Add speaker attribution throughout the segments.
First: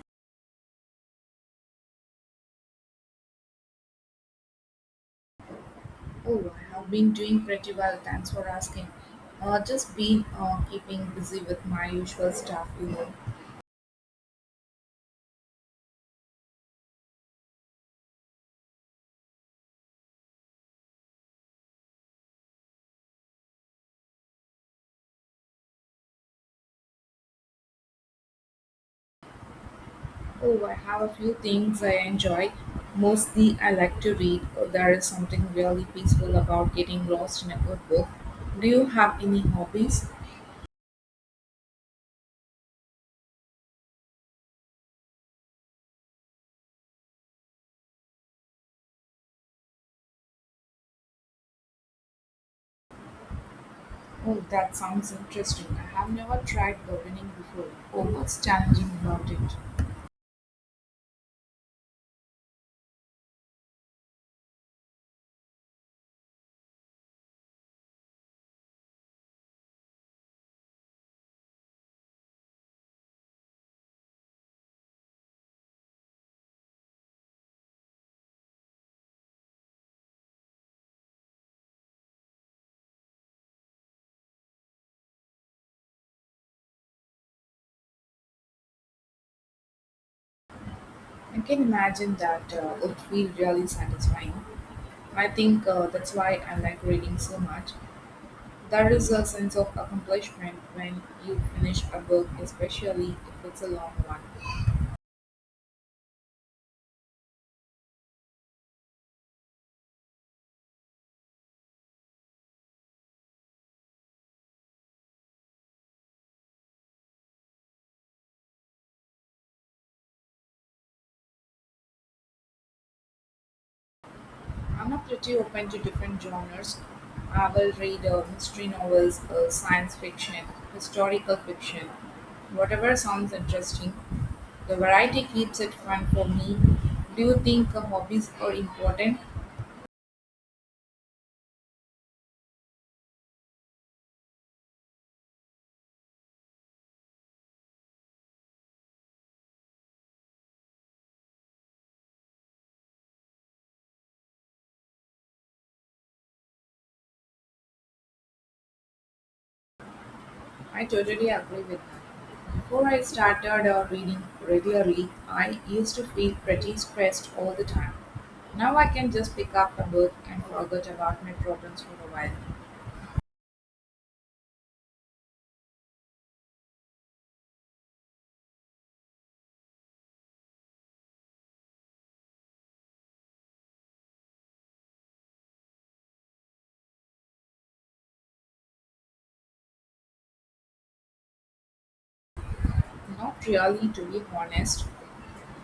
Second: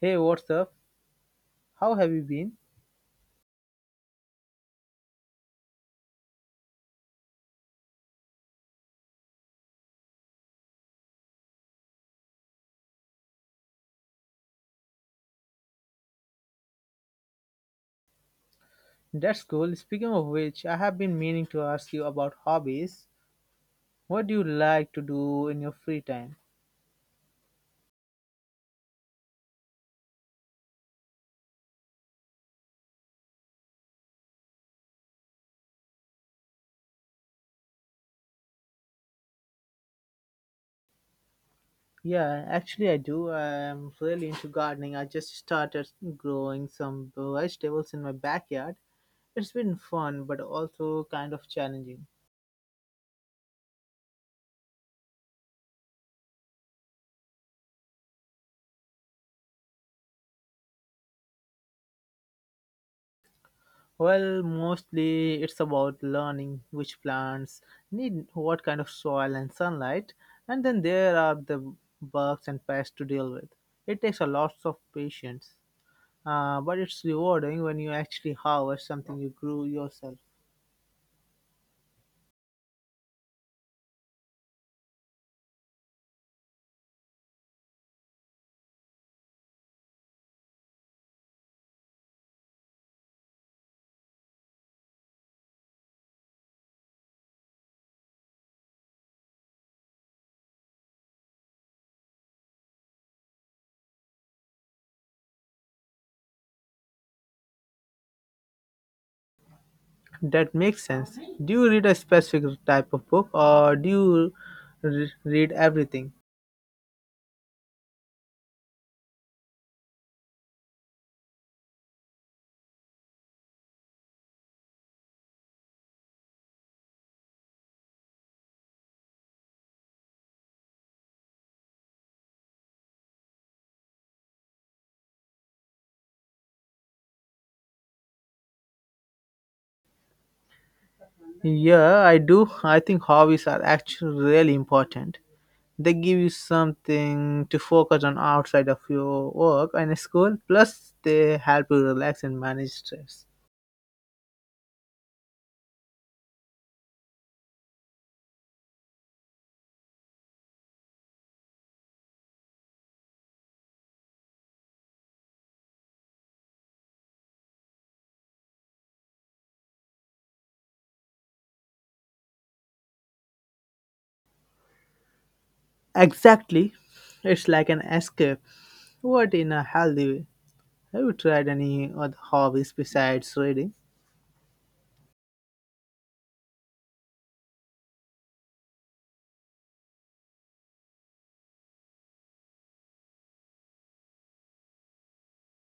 Speaker 1: Hey, what's up? How have you been?
Speaker 2: Oh, I have been doing pretty well. Thanks for asking. Just been keeping busy with my usual stuff.
Speaker 1: That's cool. Speaking of which, I have been meaning to ask you about hobbies. What do you like to do in your free time?
Speaker 2: Oh, I have a few things I enjoy. Mostly, I like to read. There is something really peaceful about getting lost in a good book. Do you have any hobbies?
Speaker 1: Yeah, actually, I do. I'm really into gardening. I just started growing some vegetables in my backyard. It's been fun, but also kind of challenging.
Speaker 2: Oh, that sounds interesting. I have never tried gardening before. Oh, what's challenging about it?
Speaker 1: Well, mostly it's about learning which plants need what kind of soil and sunlight, and then there are the bugs and pests to deal with. It takes a lot of patience, but it's rewarding when you actually harvest something you grew yourself.
Speaker 2: I can imagine that would feel really satisfying. I think that's why I like reading so much. There is a sense of accomplishment when you finish a book, especially if it's a long one.
Speaker 1: That makes sense. Do you read a specific type of book, or do you read everything?
Speaker 2: I'm not pretty open to different genres. I will read mystery novels, science fiction, historical fiction, whatever sounds interesting. The variety keeps it fun for me. Do you think hobbies are important?
Speaker 1: Yeah, I do. I think hobbies are actually really important. They give you something to focus on outside of your work and school, plus, they help you relax and manage stress.
Speaker 2: I totally agree with that. Before I started reading regularly, I used to feel pretty stressed all the time. Now I can just pick up a book and forget about my problems for a while.
Speaker 1: Exactly. It's like an escape, but in a healthy way. Have you tried any other hobbies besides reading?
Speaker 2: Not really, to be honest.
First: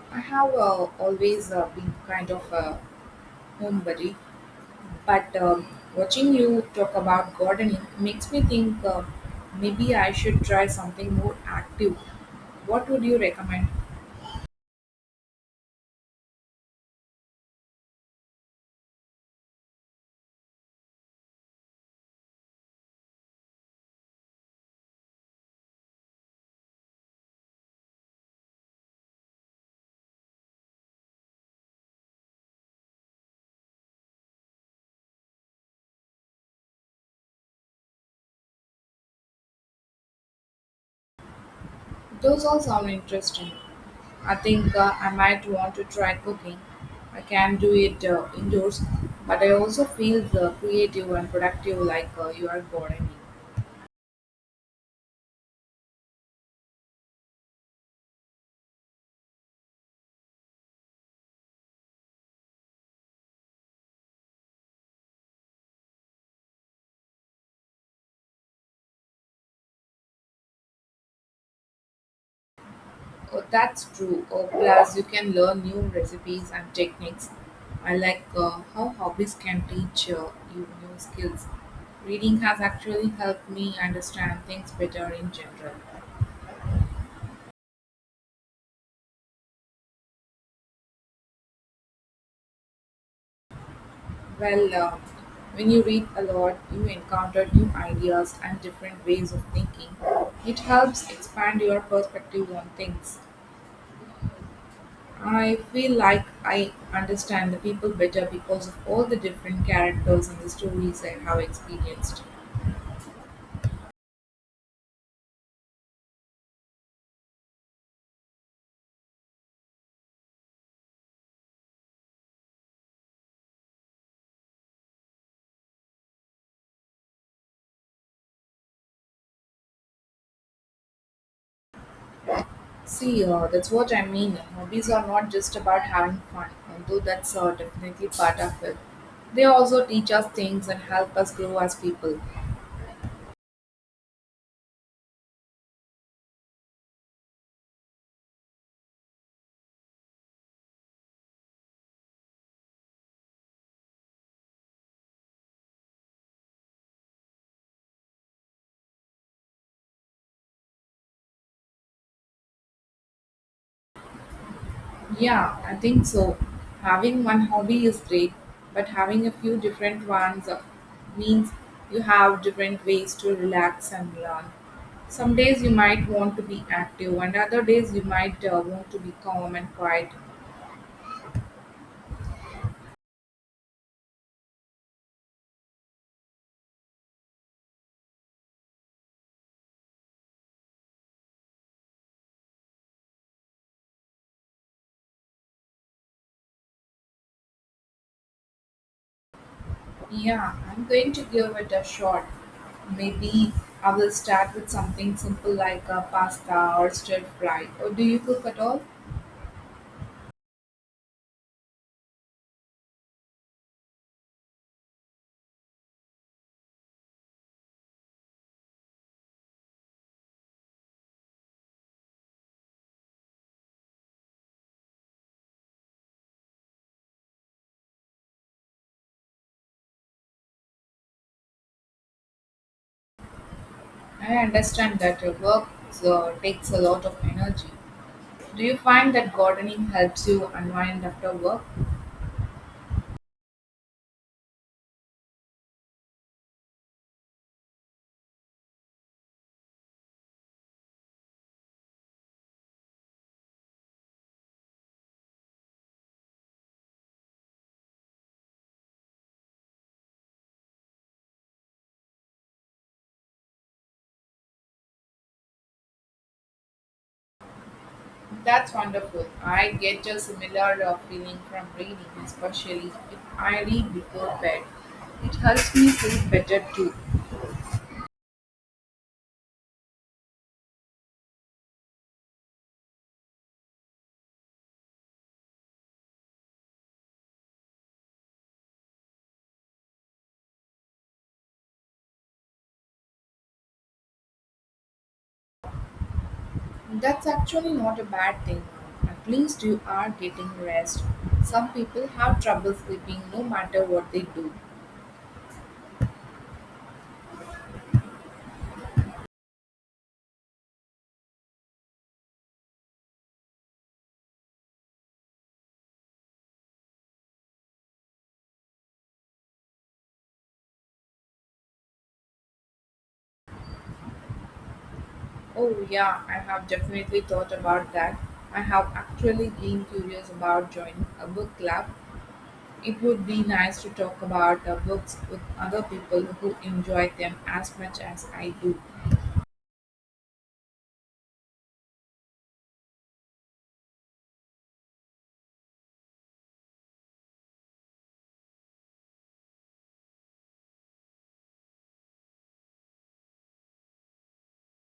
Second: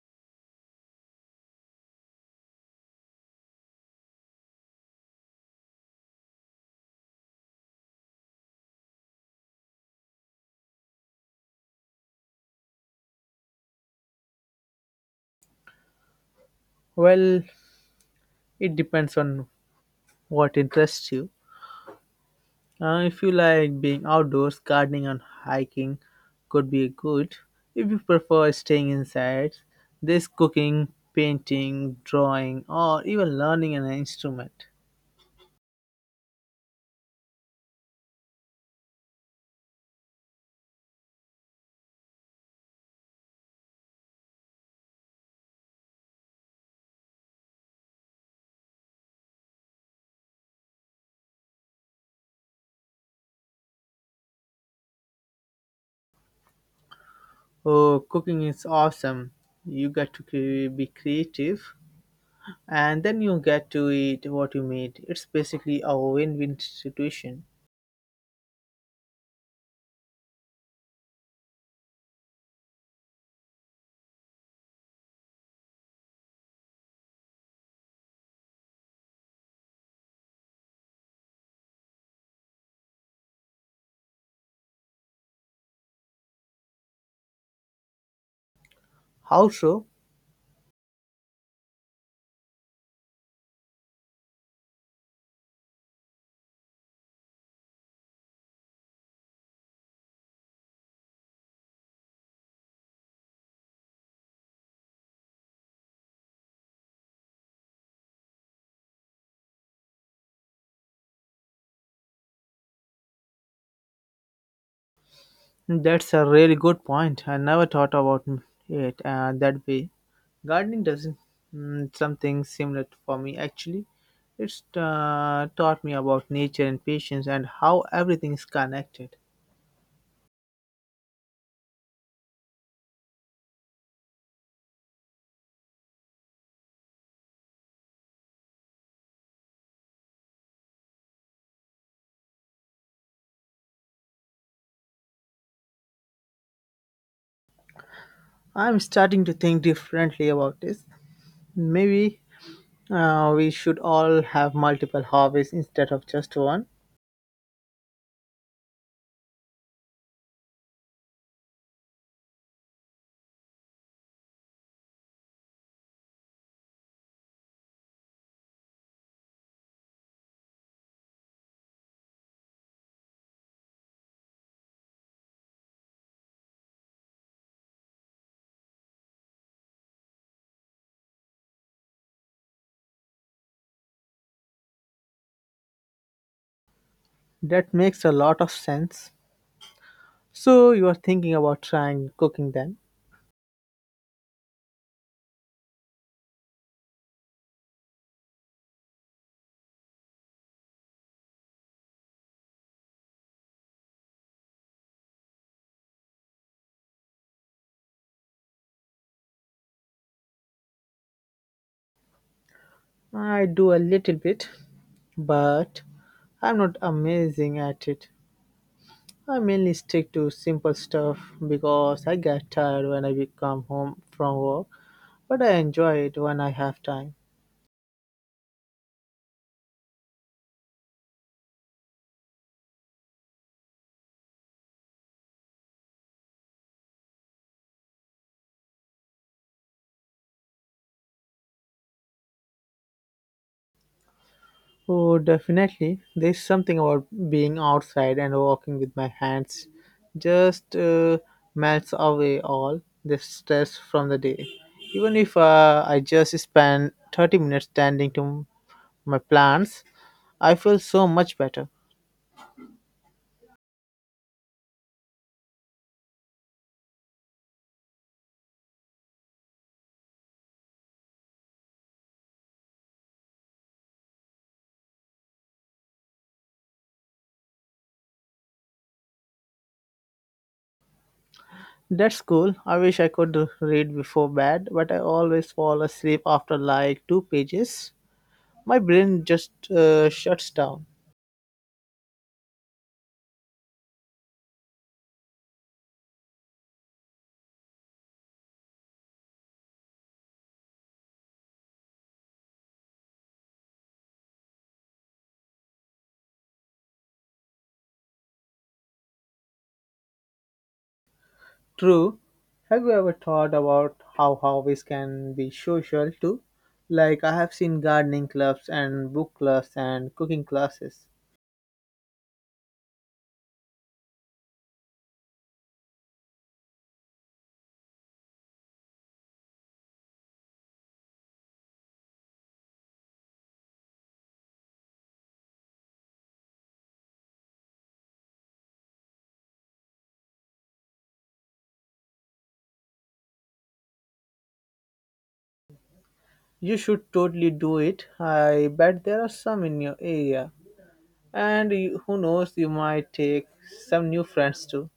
Speaker 2: I have always been kind of a homebody, but watching you talk about gardening makes me think maybe I should try something more active. What would you recommend?
Speaker 1: Well, it depends on what interests you. If you like being outdoors, gardening and hiking could be good. If you prefer staying inside, there's cooking, painting, drawing, or even learning an instrument.
Speaker 2: Those all sound interesting. I think I might want to try cooking. I can do it indoors, but I also feel creative and productive like you are boring me.
Speaker 1: Oh, cooking is awesome. You get to be creative and then you get to eat what you made. It's basically a win win situation.
Speaker 2: Oh, that's true. Oh, plus, you can learn new recipes and techniques. I like how hobbies can teach you new skills. Reading has actually helped me understand things better in general.
Speaker 1: How so?
Speaker 2: Well, when you read a lot, you encounter new ideas and different ways of thinking. It helps expand your perspective on things. I feel like I understand the people better because of all the different characters and the stories I have experienced.
Speaker 1: That's a really good point. I never thought about it that way. Gardening doesn't something similar for me actually. It's taught me about nature and patience and how everything is connected.
Speaker 2: See, that's what I mean. Hobbies are not just about having fun, although that's definitely part of it. They also teach us things and help us grow as people.
Speaker 1: I'm starting to think differently about this. Maybe we should all have multiple hobbies instead of just one.
Speaker 2: Yeah, I think so. Having one hobby is great, but having a few different ones means you have different ways to relax and learn. Some days you might want to be active, and other days you might want to be calm and quiet.
Speaker 1: That makes a lot of sense. So you are thinking about trying cooking then?
Speaker 2: Yeah, I'm going to give it a shot. Maybe I will start with something simple like a pasta or stir fry. Or do you cook at all?
Speaker 1: I do a little bit, but I'm not amazing at it. I mainly stick to simple stuff because I get tired when I come home from work, but I enjoy it when I have time.
Speaker 2: I understand that your work takes a lot of energy. Do you find that gardening helps you unwind after work?
Speaker 1: Oh, definitely. There's something about being outside and walking with my hands just melts away all the stress from the day. Even if I just spend 30 minutes tending to my plants, I feel so much better.
Speaker 2: That's wonderful. I get a similar feeling from reading, especially if I read before bed. It helps me sleep better too.
Speaker 1: That's cool. I wish I could read before bed, but I always fall asleep after like two pages. My brain just shuts down.
Speaker 2: That's actually not a bad thing. At least you are getting rest. Some people have trouble sleeping no matter what they do.
Speaker 1: True. Have you ever thought about how hobbies can be social too? Like, I have seen gardening clubs and book clubs and cooking classes.
Speaker 2: Oh, yeah, I have definitely thought about that. I have actually been curious about joining a book club. It would be nice to talk about the books with other people who enjoy them as much as I do.
Speaker 1: You should totally do it. I bet there are some in your area. And you, who knows, you might take some new friends too.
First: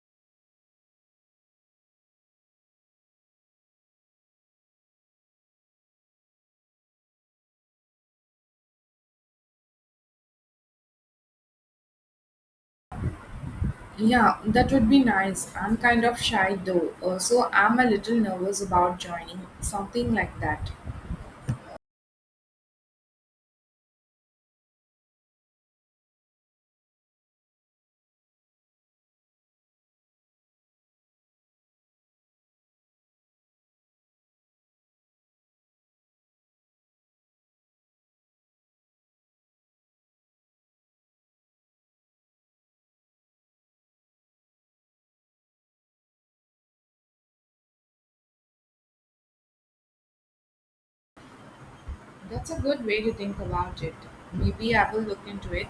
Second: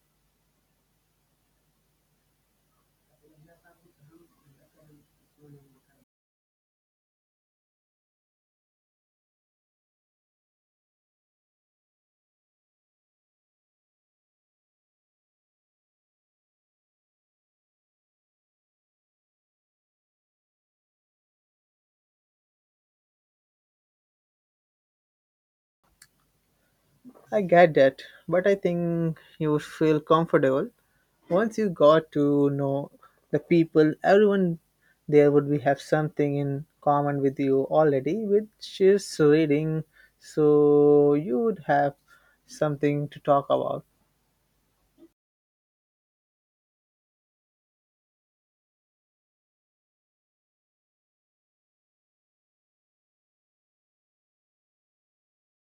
Speaker 2: Yeah, that would be nice. I'm kind of shy though, so I'm a little nervous about joining something like that.
Speaker 1: I get that, but I think you would feel comfortable once you got to know the people everyone there would be have something in common with you already, which is reading, so you would have something to talk about.
Speaker 2: That's a good way to think about it. Maybe I will look into it.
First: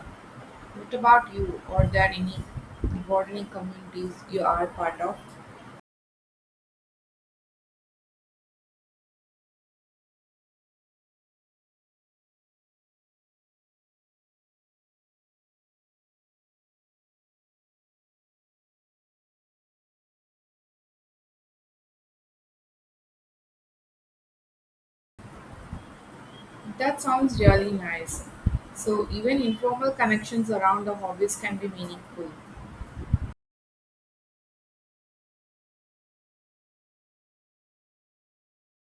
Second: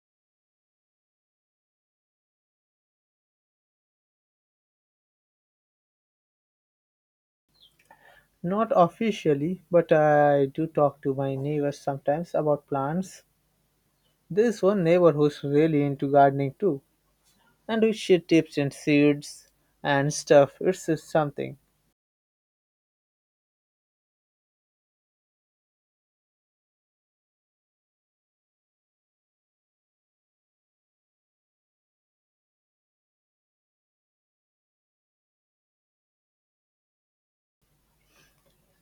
Speaker 2: What about you? Are there any gardening communities you are part of?
Speaker 1: Not officially, but I do talk to my neighbors sometimes about plants. This one neighbor who's really into gardening too, and we share tips and seeds and stuff. It's just something.
Speaker 2: That sounds really nice. So, even informal connections around the hobbies can be meaningful.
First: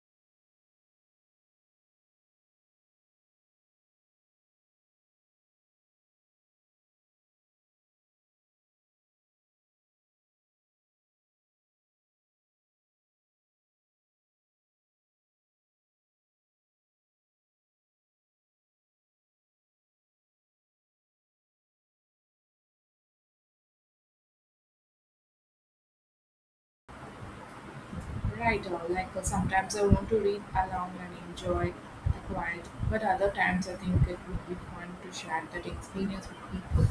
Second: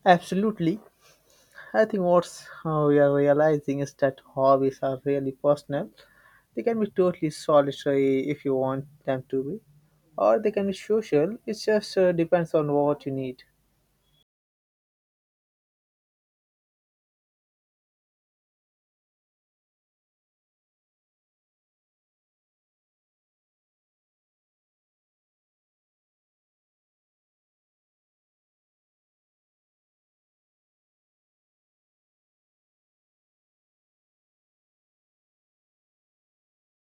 Speaker 1: Absolutely. I think what we are realizing is that hobbies are really personal. They can be totally solitary if you want them to be, or they can be social. It just depends on what you need.
Speaker 2: Right, or like sometimes I want to read along and enjoy the quiet, but other times I think it would be fun to share that experience with people.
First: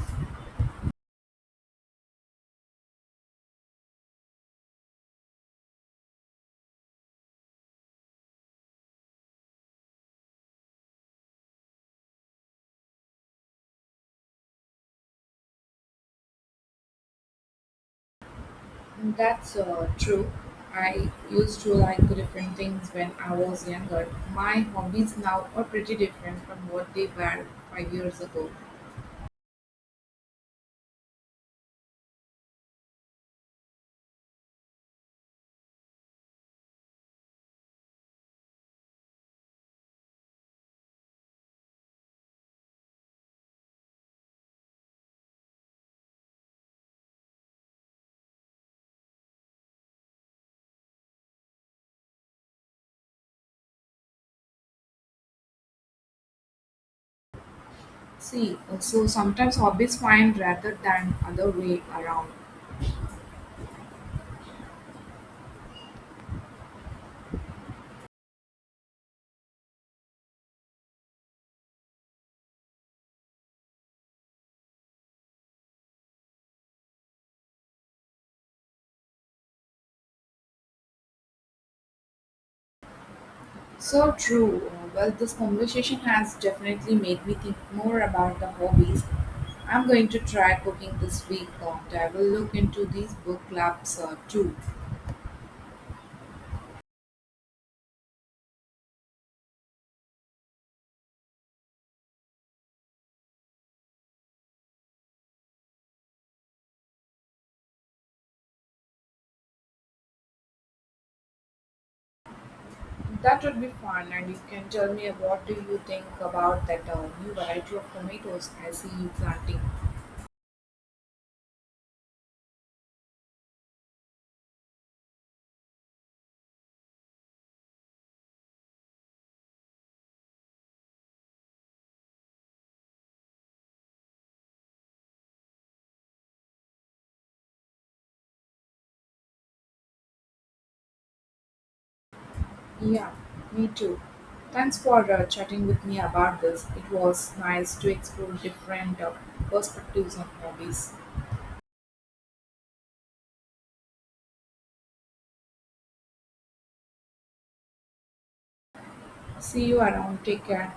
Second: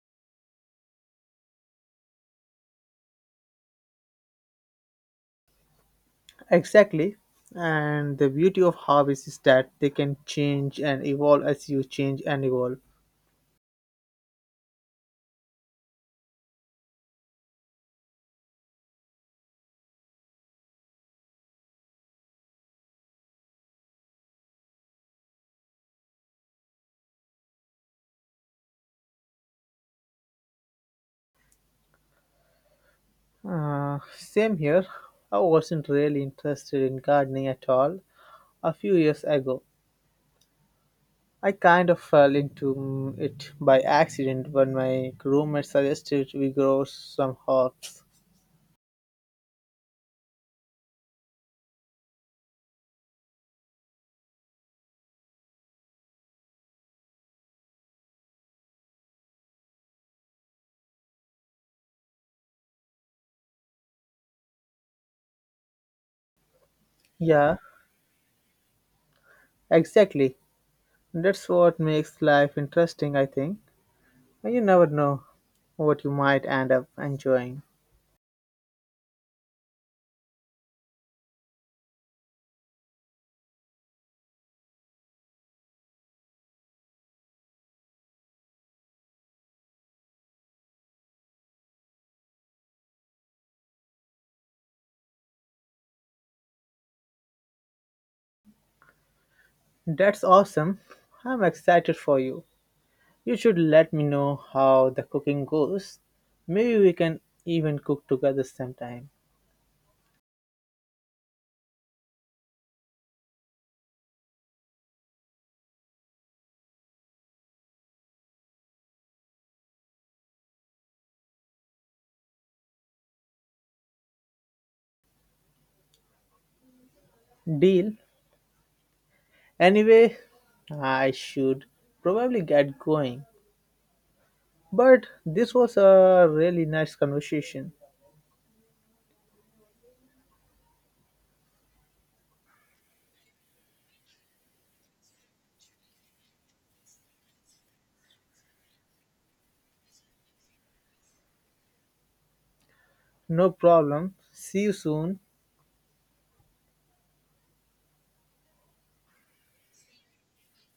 Speaker 1: Exactly. And the beauty of hobbies is that they can change and evolve as you change and evolve.
Speaker 2: And that's true. I used to like different things when I was younger. My hobbies now are pretty different from what they were 5 years ago.
Speaker 1: Same here. I wasn't really interested in gardening at all a few years ago. I kind of fell into it by accident when my roommate suggested we grow some herbs.
Speaker 2: See, so sometimes hobbies find rather than other way around.
Speaker 1: Yeah, exactly. That's what makes life interesting, I think. You never know what you might end up enjoying.
Speaker 2: So true. Well, this conversation has definitely made me think more about the hobbies. I'm going to try cooking this week, and I will look into these book clubs too.
Speaker 1: That's awesome. I'm excited for you. You should let me know how the cooking goes. Maybe we can even cook together sometime.
Speaker 2: That would be fun, and you can tell me what do you think about that new variety of tomatoes I see you planting.
Speaker 1: Deal. Anyway, I should probably get going. But this was a really nice conversation.
Speaker 2: Yeah, me too. Thanks for chatting with me about this. It was nice to explore different perspectives on hobbies.
Speaker 1: No problem. See you soon.
Speaker 2: See you around. Take care.